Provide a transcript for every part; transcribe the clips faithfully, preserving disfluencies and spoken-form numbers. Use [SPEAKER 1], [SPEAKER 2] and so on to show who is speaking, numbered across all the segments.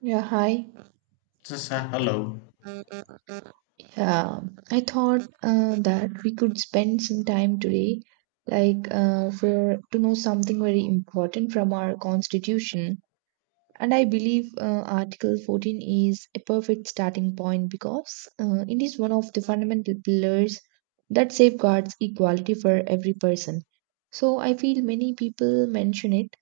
[SPEAKER 1] Yeah, hi.
[SPEAKER 2] Just a hello.
[SPEAKER 1] Um, I thought uh, that we could spend some time today, like uh, for to know something very important from our constitution. And I believe uh, Article fourteen is a perfect starting point because uh, it is one of the fundamental pillars that safeguards equality for every person. So I feel many people mention it,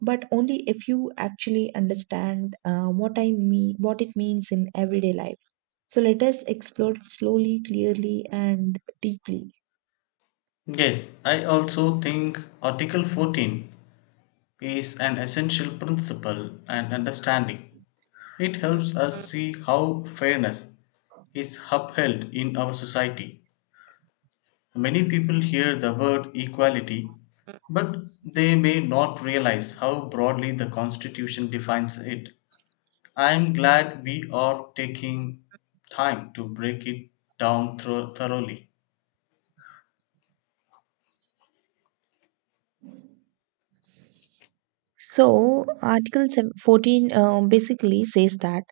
[SPEAKER 1] but only if you actually understand uh, what i mean what it means in everyday life. So let us explore it slowly, clearly, and deeply.
[SPEAKER 2] Yes, I also think Article fourteen is an essential principle and understanding. It helps us see how fairness is upheld in our society. Many people hear the word equality, but they may not realize how broadly the Constitution defines it. I am glad we are taking time to break it down thro- thoroughly.
[SPEAKER 1] So, Article 7 14 um, basically says that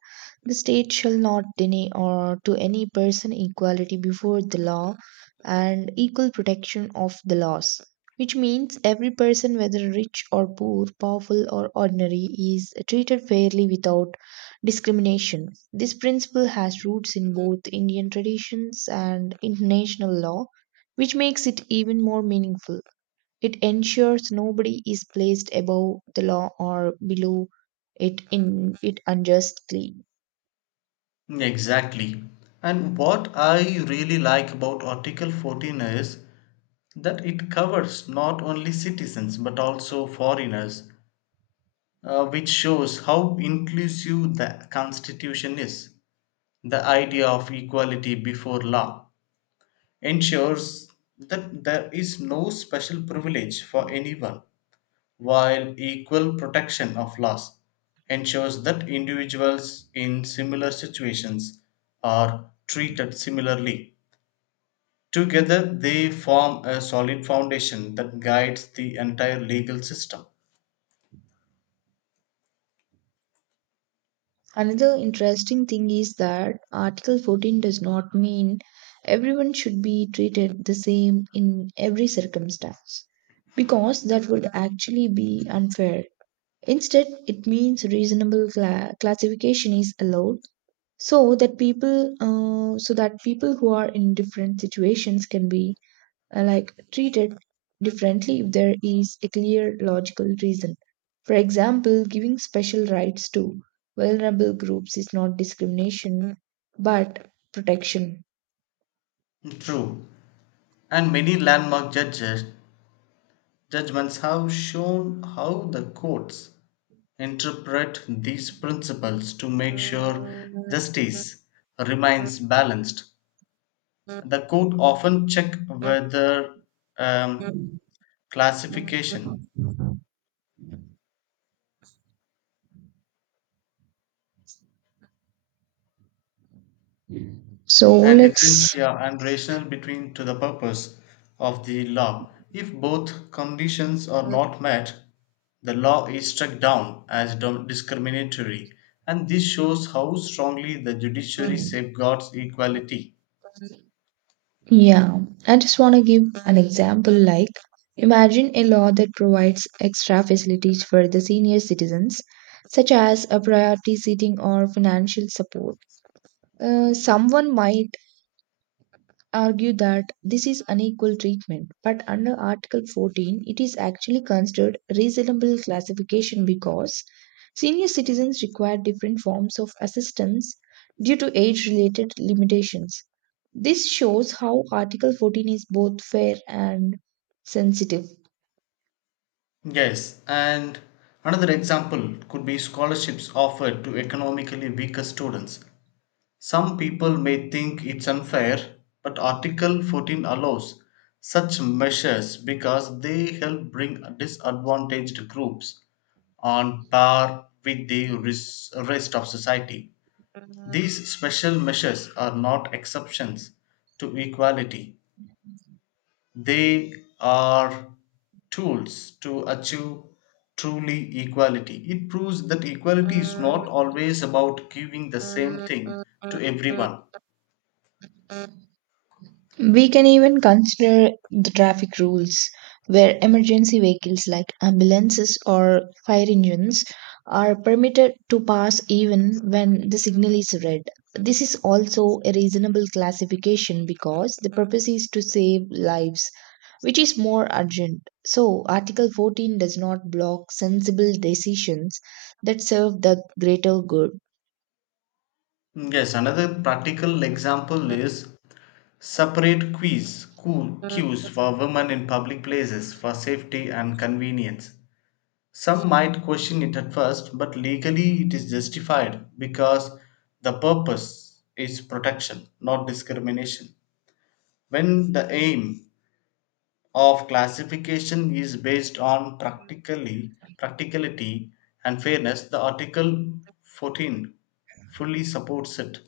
[SPEAKER 1] the state shall not deny or to any person equality before the law and equal protection of the laws, which means every person, whether rich or poor, powerful or ordinary, is treated fairly without discrimination. This principle has roots in both Indian traditions and international law, which makes it even more meaningful. It ensures nobody is placed above the law or below it in it unjustly.
[SPEAKER 2] Exactly. And what I really like about Article fourteen is that it covers not only citizens but also foreigners, uh, which shows how inclusive the Constitution is. The idea of equality before law ensures that there is no special privilege for anyone, while equal protection of laws ensures that individuals in similar situations are treated similarly. Together, they form a solid foundation that guides the entire legal system.
[SPEAKER 1] Another interesting thing is that Article fourteen does not mean everyone should be treated the same in every circumstance because that would actually be unfair. Instead, it means reasonable cla- classification is allowed so that people uh, so that people who are in different situations can be uh, like treated differently if there is a clear logical reason. For example, giving special rights to vulnerable groups is not discrimination but protection.
[SPEAKER 2] True, and many landmark judges, judgments have shown how the courts interpret these principles to make sure justice remains balanced. The court often check whether um, classification
[SPEAKER 1] So
[SPEAKER 2] and
[SPEAKER 1] let's,
[SPEAKER 2] differentia and rational between to the purpose of the law. If both conditions are not met, the law is struck down as dom- discriminatory, and this shows how strongly the judiciary safeguards equality.
[SPEAKER 1] yeah, I just want to give an example, like imagine a law that provides extra facilities for the senior citizens, such as a priority seating or financial support. Uh, someone might argue that this is unequal treatment, but under Article fourteen, it is actually considered reasonable classification because senior citizens require different forms of assistance due to age related limitations. This shows how Article fourteen is both fair and sensitive.
[SPEAKER 2] Yes, and another example could be scholarships offered to economically weaker students. Some people may think it's unfair, but Article fourteen allows such measures because they help bring disadvantaged groups on par with the res- rest of society. These special measures are not exceptions to equality, they are tools to achieve truly equality. It proves that equality is not always about giving the same thing to everyone.
[SPEAKER 1] We can even consider the traffic rules, where emergency vehicles like ambulances or fire engines are permitted to pass even when the signal is red. This is also a reasonable classification because the purpose is to save lives, which is more urgent. So, Article fourteen does not block sensible decisions that serve the greater good.
[SPEAKER 2] Yes, another practical example is separate quiz cool queues for women in public places for safety and convenience. Some might question it at first, but legally it is justified because the purpose is protection, not discrimination. When the aim of classification is based on practically practicality and fairness, the article fourteen fully supports it.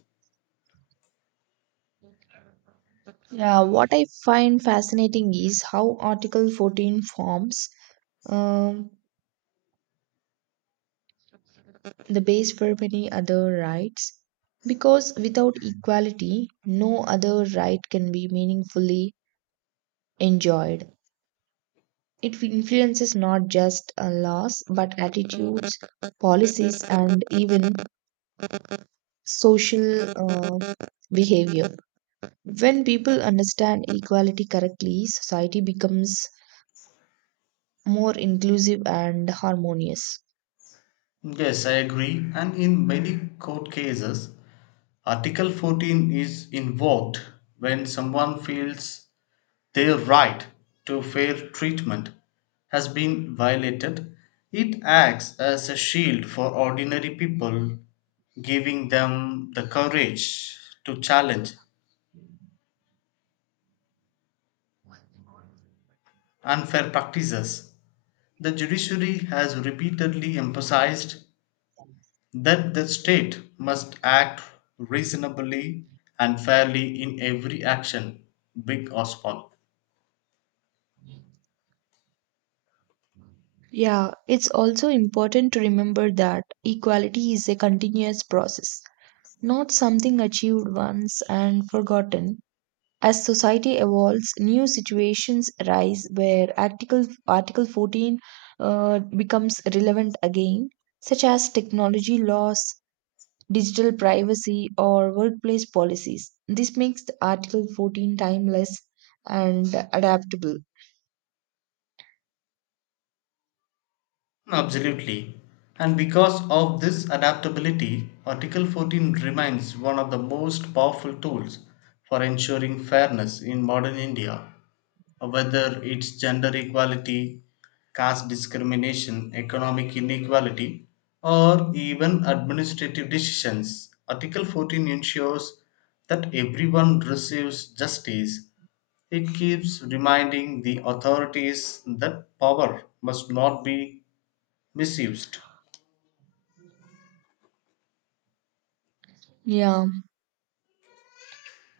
[SPEAKER 1] Yeah, what I find fascinating is how Article fourteen forms. Um, the base for many other rights because without equality, no other right can be meaningfully enjoyed. It influences not just uh, laws but attitudes, policies, and even social uh, behavior. When people understand equality correctly, society becomes more inclusive and harmonious.
[SPEAKER 2] Yes, I agree. And in many court cases, Article fourteen is invoked when someone feels their right to fair treatment has been violated. It acts as a shield for ordinary people, giving them the courage to challenge unfair practices. The judiciary has repeatedly emphasized that the state must act reasonably and fairly in every action, big or small.
[SPEAKER 1] Yeah, it's also important to remember that equality is a continuous process, not something achieved once and forgotten. As society evolves, new situations arise where Article, Article fourteen uh, becomes relevant again, such as technology laws, digital privacy, or workplace policies. This makes the Article fourteen timeless and adaptable.
[SPEAKER 2] Absolutely. And because of this adaptability, Article fourteen remains one of the most powerful tools for ensuring fairness in modern India. Uh, whether it's gender equality, caste discrimination, economic inequality, or even administrative decisions, Article fourteen ensures that everyone receives justice. It keeps reminding the authorities that power must not be misused.
[SPEAKER 1] Yeah.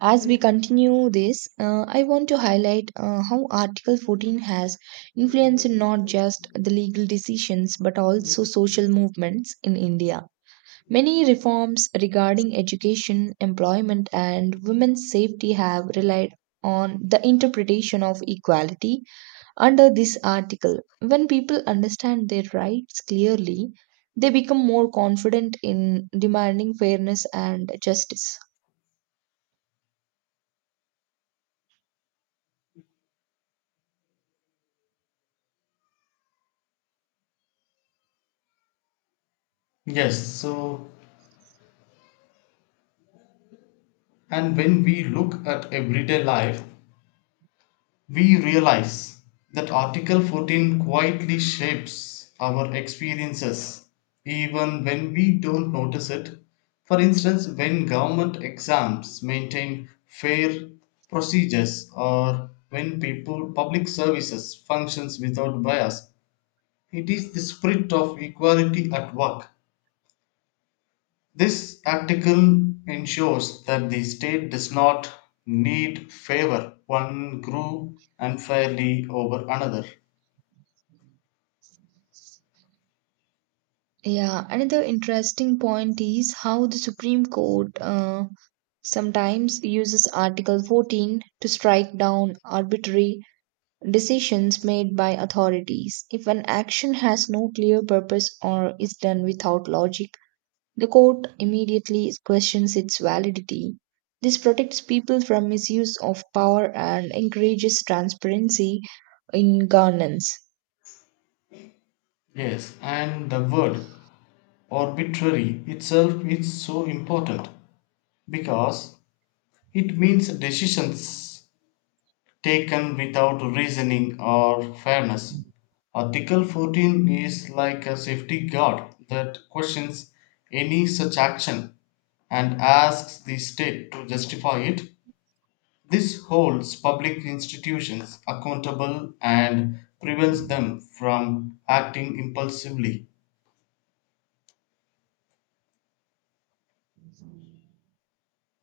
[SPEAKER 1] As we continue this, uh, I want to highlight uh, how Article fourteen has influenced not just the legal decisions but also social movements in India. Many reforms regarding education, employment, and women's safety have relied on the interpretation of equality under this article. When people understand their rights clearly, they become more confident in demanding fairness and justice.
[SPEAKER 2] Yes, so, and when we look at everyday life, we realize that Article fourteen quietly shapes our experiences even when we don't notice it. For instance, when government exams maintain fair procedures or when people public services functions without bias, it is the spirit of equality at work. This article ensures that the state does not need favor one group unfairly over another.
[SPEAKER 1] Yeah, another interesting point is how the Supreme Court uh, sometimes uses Article fourteen to strike down arbitrary decisions made by authorities. If an action has no clear purpose or is done without logic, the court immediately questions its validity. This protects people from misuse of power and encourages transparency in governance.
[SPEAKER 2] Yes, and the word arbitrary itself is so important because it means decisions taken without reasoning or fairness. Article fourteen is like a safety guard that questions any such action and asks the state to justify it. This holds public institutions accountable and prevents them from acting impulsively.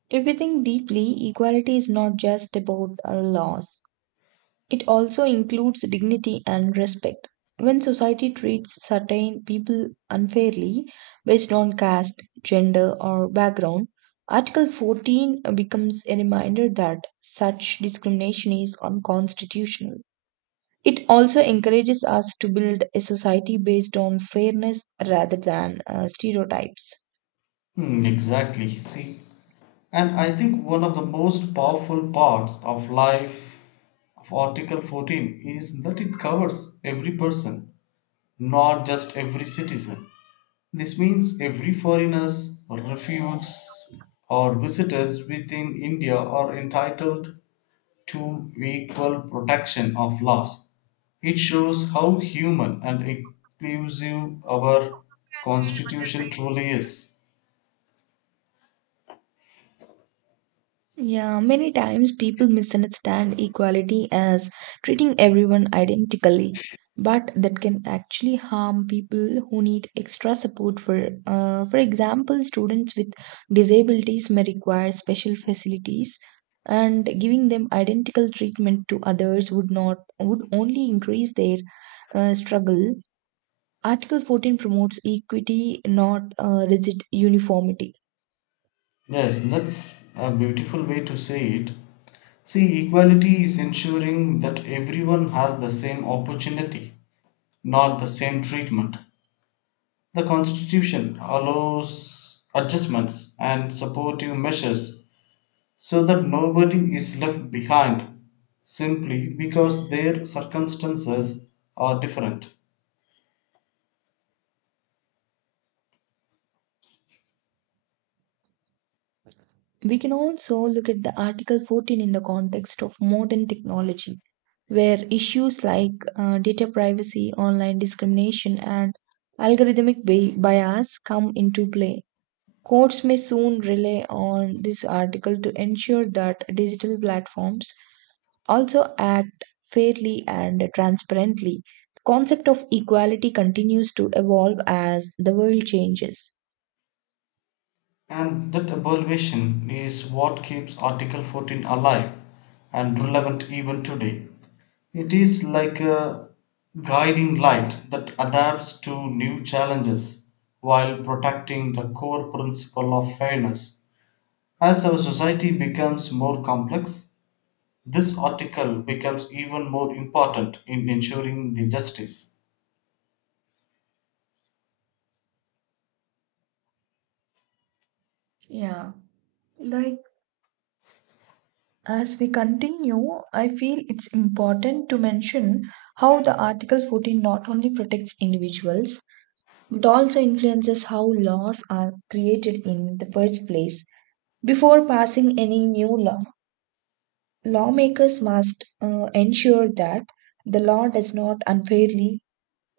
[SPEAKER 1] If we think deeply, equality is not just about uh, laws. It also includes dignity and respect. When society treats certain people unfairly based on caste, gender, or background, Article fourteen becomes a reminder that such discrimination is unconstitutional. It also encourages us to build a society based on fairness rather than uh, stereotypes.
[SPEAKER 2] Hmm, exactly. See, and I think one of the most powerful parts of life of Article fourteen is that it covers every person, not just every citizen. This means every foreigners, refugees, or visitors within India are entitled to equal protection of laws. It shows how human and inclusive our constitution truly is.
[SPEAKER 1] Yeah, many times people misunderstand equality as treating everyone identically, but that can actually harm people who need extra support. For uh, for example, students with disabilities may require special facilities, and giving them identical treatment to others would not would only increase their uh, struggle. Article fourteen promotes equity, not uh, rigid uniformity.
[SPEAKER 2] Yes, that's a beautiful way to say it. See, equality is ensuring that everyone has the same opportunity, not the same treatment. The Constitution allows adjustments and supportive measures so that nobody is left behind simply because their circumstances are different.
[SPEAKER 1] We can also look at the Article fourteen in the context of modern technology, where issues like uh, data privacy, online discrimination, and algorithmic bi- bias come into play. Courts may soon rely on this article to ensure that digital platforms also act fairly and transparently. The concept of equality continues to evolve as the world changes.
[SPEAKER 2] And that aberration is what keeps Article fourteen alive and relevant even today. It is like a guiding light that adapts to new challenges while protecting the core principle of fairness. As our society becomes more complex, this article becomes even more important in ensuring the justice.
[SPEAKER 1] Yeah, like as we continue, I feel it's important to mention how the Article fourteen not only protects individuals but also influences how laws are created in the first place. Before passing any new law, lawmakers must uh, ensure that the law does not unfairly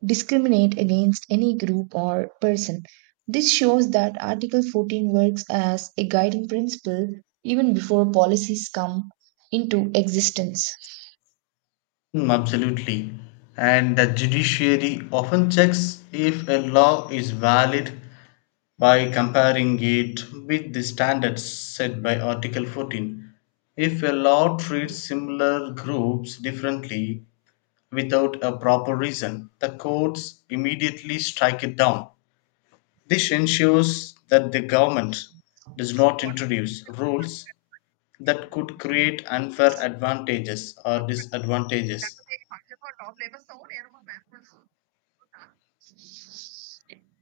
[SPEAKER 1] discriminate against any group or person. This shows that Article fourteen works as a guiding principle even before policies come into existence.
[SPEAKER 2] Hmm, absolutely. And the judiciary often checks if a law is valid by comparing it with the standards set by Article fourteen. If a law treats similar groups differently without a proper reason, the courts immediately strike it down. This ensures that the government does not introduce rules that could create unfair advantages or disadvantages.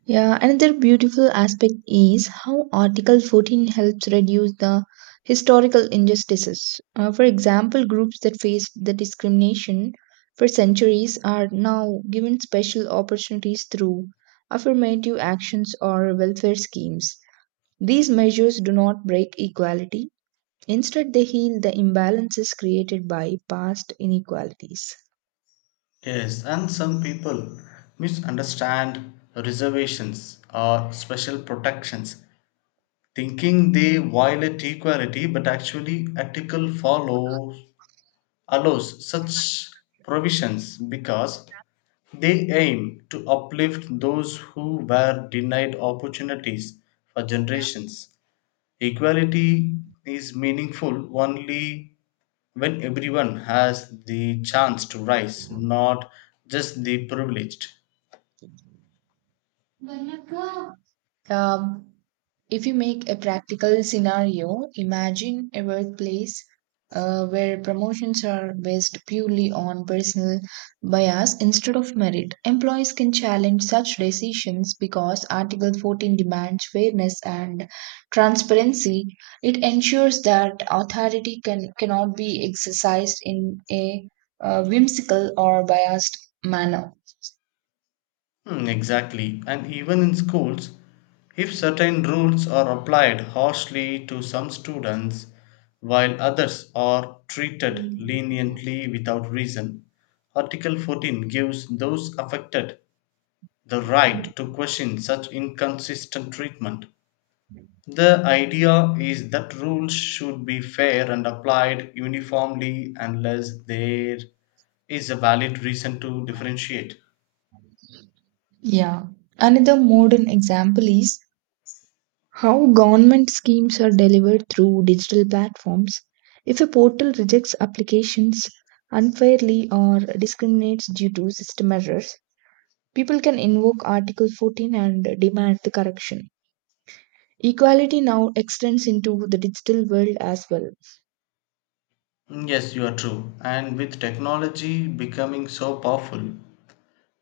[SPEAKER 1] Yeah, another beautiful aspect is how Article fourteen helps reduce the historical injustices. Uh, for example, groups that faced the discrimination for centuries are now given special opportunities through affirmative actions or welfare schemes. These measures do not break equality; instead, they heal the imbalances created by past inequalities.
[SPEAKER 2] Yes, and some people misunderstand reservations or special protections thinking they violate equality, but actually article follows allows such provisions because they aim to uplift those who were denied opportunities for generations. Equality is meaningful only when everyone has the chance to rise, not just the privileged.
[SPEAKER 1] Um, if you make a practical scenario, imagine a workplace uh, where promotions are based purely on personal bias instead of merit. Employees can challenge such decisions because Article fourteen demands fairness and transparency. It ensures that authority can, cannot be exercised in a uh, whimsical or biased manner.
[SPEAKER 2] Hmm, exactly. And even in schools, if certain rules are applied harshly to some students while others are treated leniently without reason, Article fourteen gives those affected the right to question such inconsistent treatment. The idea is that rules should be fair and applied uniformly unless there is a valid reason to differentiate.
[SPEAKER 1] Yeah. Another modern example is how government schemes are delivered through digital platforms. If a portal rejects applications unfairly or discriminates due to system errors, people can invoke Article fourteen and demand the correction. Equality now extends into the digital world as well.
[SPEAKER 2] Mm, yes, you are true. And with technology becoming so powerful,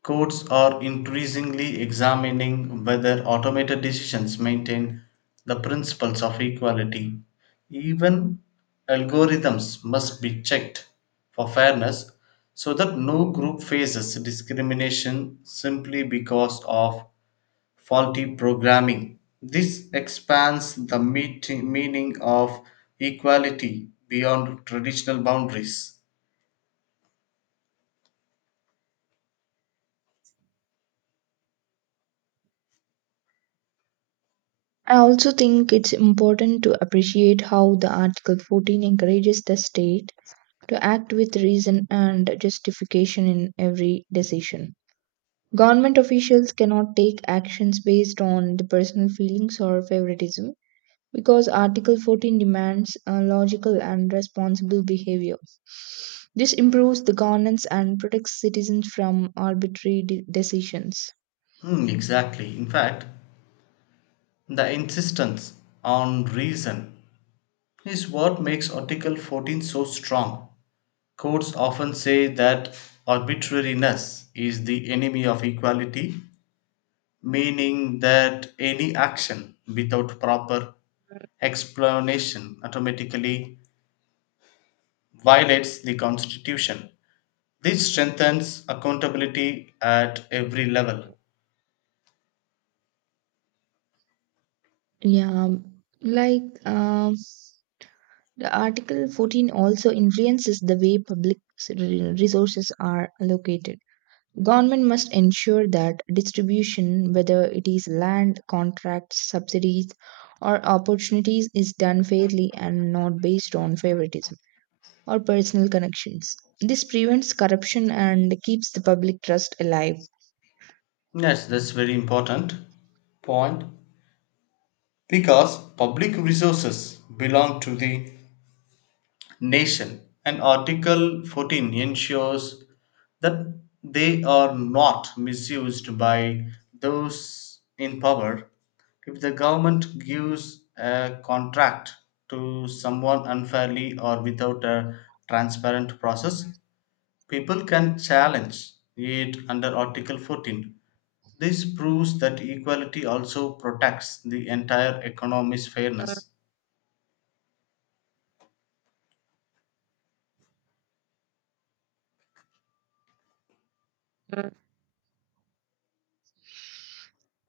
[SPEAKER 2] courts are increasingly examining whether automated decisions maintain the principles of equality. Even algorithms must be checked for fairness so that no group faces discrimination simply because of faulty programming. This expands the meeting, meaning of equality beyond traditional boundaries.
[SPEAKER 1] I also think it's important to appreciate how the Article fourteen encourages the state to act with reason and justification in every decision. Government officials cannot take actions based on the personal feelings or favoritism because Article fourteen demands uh, logical and responsible behavior. This improves the governance and protects citizens from arbitrary de- decisions.
[SPEAKER 2] Hmm, exactly. In fact, the insistence on reason is what makes Article fourteen so strong. Courts often say that arbitrariness is the enemy of equality, meaning that any action without proper explanation automatically violates the constitution. This strengthens accountability at every level.
[SPEAKER 1] Yeah, like um, the Article fourteen also influences the way public s- resources are allocated. Government must ensure that distribution, whether it is land, contracts, subsidies, or opportunities, is done fairly and not based on favoritism or personal connections. This prevents corruption and keeps the public trust alive.
[SPEAKER 2] Yes, that's very important point because public resources belong to the nation and Article fourteen ensures that they are not misused by those in power. If the government gives a contract to someone unfairly or without a transparent process, people can challenge it under Article fourteen. This proves that equality also protects the entire economy's fairness.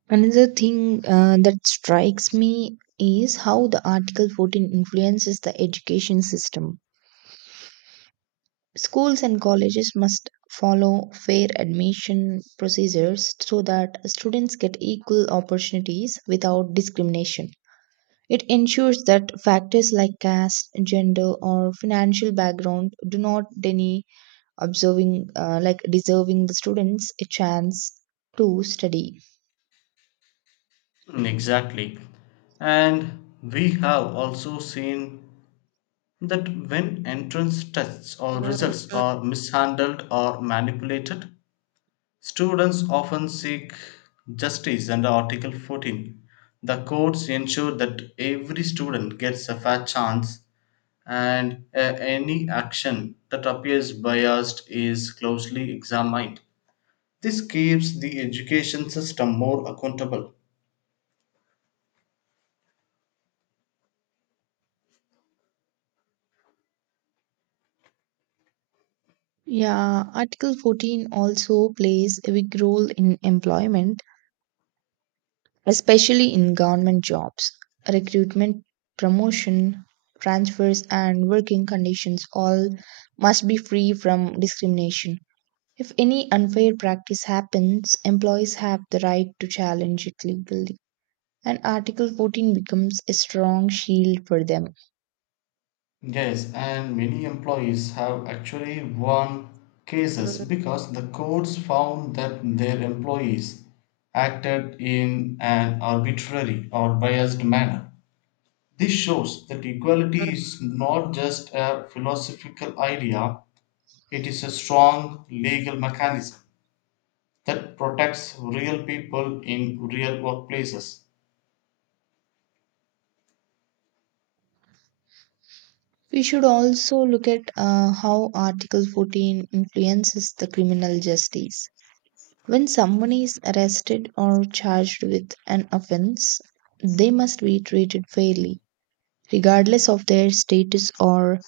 [SPEAKER 1] Another thing uh, that strikes me is how the Article fourteen influences the education system. Schools and colleges must follow fair admission procedures so that students get equal opportunities without discrimination. It ensures that factors like caste, gender, or financial background do not deny observing, uh, like deserving the students a chance to study.
[SPEAKER 2] Mm, exactly. And we have also seen that when entrance tests or results are mishandled or manipulated, students often seek justice under Article fourteen. The courts ensure that every student gets a fair chance and uh, any action that appears biased is closely examined. This keeps the education system more accountable.
[SPEAKER 1] Yeah, Article fourteen also plays a big role in employment, especially in government jobs. Recruitment, promotion, transfers, and working conditions all must be free from discrimination. If any unfair practice happens, employees have the right to challenge it legally, and Article fourteen becomes a strong shield for them.
[SPEAKER 2] Yes, and many employees have actually won cases because the courts found that their employees acted in an arbitrary or biased manner. This shows that equality is not just a philosophical idea, it is a strong legal mechanism that protects real people in real workplaces.
[SPEAKER 1] We should also look at uh, how Article fourteen influences the criminal justice. When someone is arrested or charged with an offense, they must be treated fairly, regardless of their status or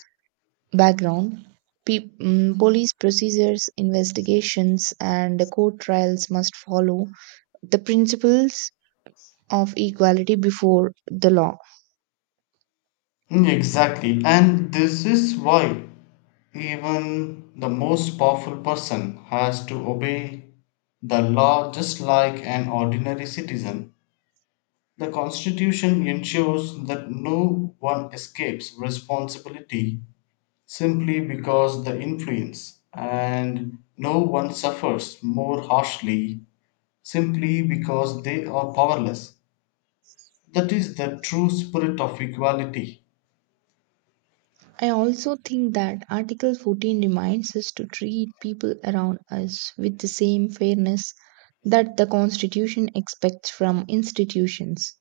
[SPEAKER 1] background. Pe- mm, police procedures, investigations, and the court trials must follow the principles of equality before the law.
[SPEAKER 2] Hmm, exactly, and this is why even the most powerful person has to obey the law just like an ordinary citizen. The Constitution ensures that no one escapes responsibility simply because the influence, and no one suffers more harshly simply because they are powerless. That is the true spirit of equality.
[SPEAKER 1] I also think that Article fourteen reminds us to treat people around us with the same fairness that the Constitution expects from institutions.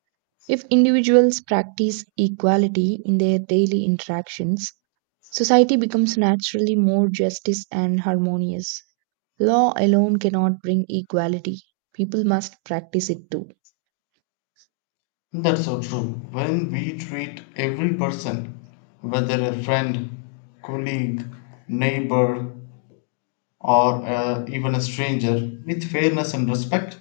[SPEAKER 1] If individuals practice equality in their daily interactions, society becomes naturally more justice and harmonious. Law alone cannot bring equality; people must practice it too.
[SPEAKER 2] That's so true. When we treat every person, whether a friend, colleague, neighbor, or uh, even a stranger, with fairness and respect,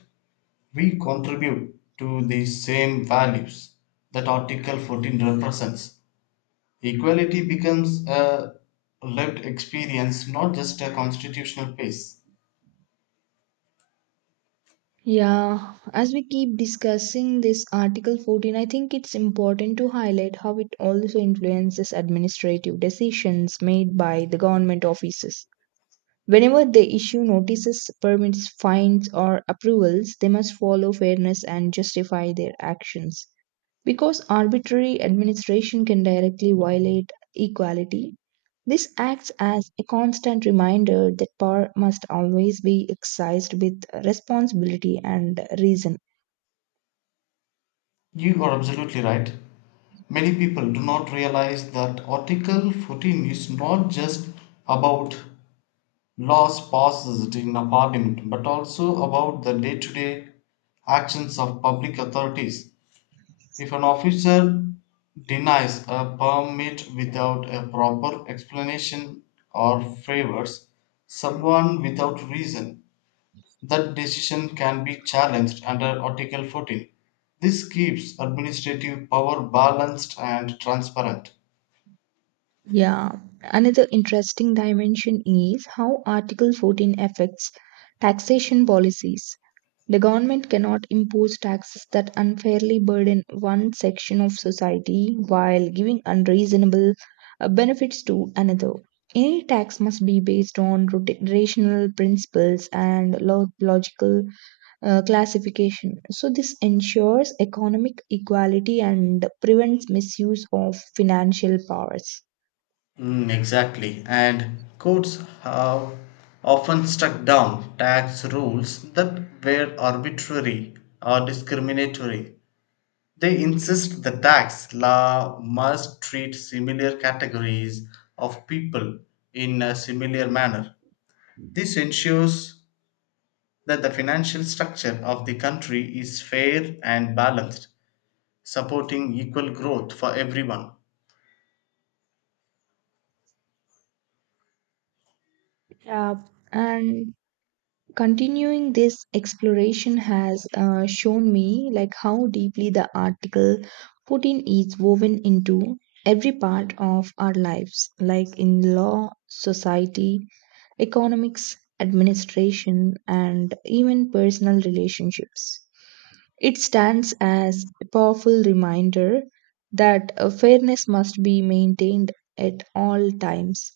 [SPEAKER 2] we contribute to the same values that Article fourteen represents. Equality becomes a lived experience, not just a constitutional base.
[SPEAKER 1] Yeah, as we keep discussing this Article fourteen, I think it's important to highlight how it also influences administrative decisions made by the government offices. Whenever they issue notices, permits, fines, or approvals, they must follow fairness and justify their actions. Because arbitrary administration can directly violate equality, this acts as a constant reminder that power must always be exercised with responsibility and reason.
[SPEAKER 2] You are absolutely right. Many people do not realize that Article fourteen is not just about laws passed in a parliament but also about the day to day actions of public authorities. If an officer denies a permit without a proper explanation or favors someone without reason, that decision can be challenged under Article fourteen. This keeps administrative power balanced and transparent.
[SPEAKER 1] Yeah, another interesting dimension is how Article fourteen affects taxation policies. The government cannot impose taxes that unfairly burden one section of society while giving unreasonable uh, benefits to another. Any tax must be based on rota- rational principles and lo- logical uh, classification. So, this ensures economic equality and prevents misuse of financial powers.
[SPEAKER 2] Mm, exactly. And courts have often struck down tax rules that were arbitrary or discriminatory. They insist the tax law must treat similar categories of people in a similar manner. This ensures that the financial structure of the country is fair and balanced, supporting equal growth for everyone.
[SPEAKER 1] Yeah, and continuing this exploration has uh, shown me like how deeply the Article fourteen is woven into every part of our lives, like in law, society, economics, administration, and even personal relationships. It stands as a powerful reminder that uh, fairness must be maintained at all times.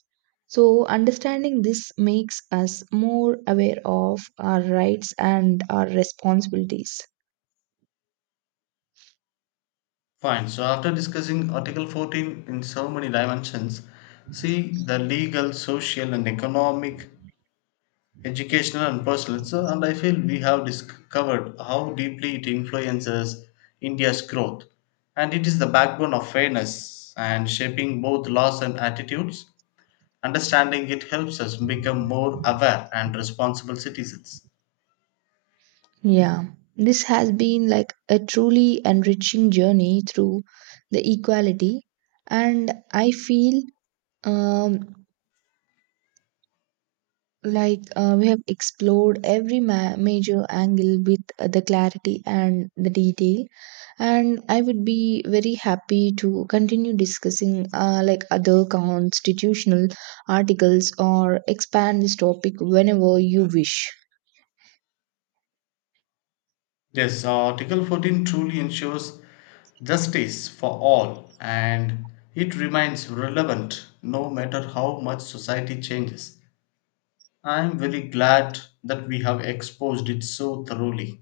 [SPEAKER 1] So, understanding this makes us more aware of our rights and our responsibilities.
[SPEAKER 2] Fine. So after discussing Article fourteen in so many dimensions, see the legal, social, and economic, educational, and personal. So, and I feel we have discovered how deeply it influences India's growth, and it is the backbone of fairness and shaping both laws and attitudes. Understanding it helps us become more aware and responsible citizens.
[SPEAKER 1] Yeah, this has been like a truly enriching journey through the equality, and I feel um, like uh, we have explored every ma- major angle with uh, the clarity and the detail, and I would be very happy to continue discussing uh, like other constitutional articles or expand this topic whenever you wish.
[SPEAKER 2] Yes, uh, Article fourteen truly ensures justice for all and it remains relevant no matter how much society changes. I am very glad that we have exposed it so thoroughly.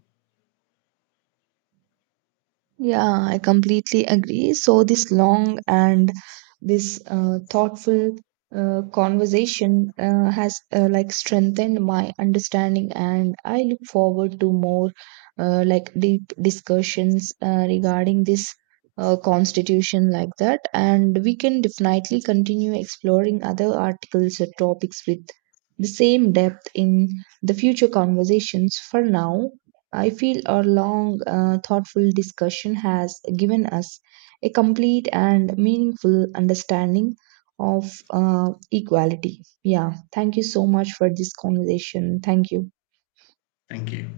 [SPEAKER 1] Yeah, I completely agree. So this long and This uh, thoughtful uh, conversation uh, has uh, like strengthened my understanding, and I look forward to more uh, like deep discussions uh, regarding this uh, constitution like that. And we can definitely continue exploring other articles or topics with the same depth in the future conversations. For now, I feel our long, uh, thoughtful discussion has given us a complete and meaningful understanding of uh, equality. Yeah, thank you so much for this conversation. Thank you.
[SPEAKER 2] Thank you.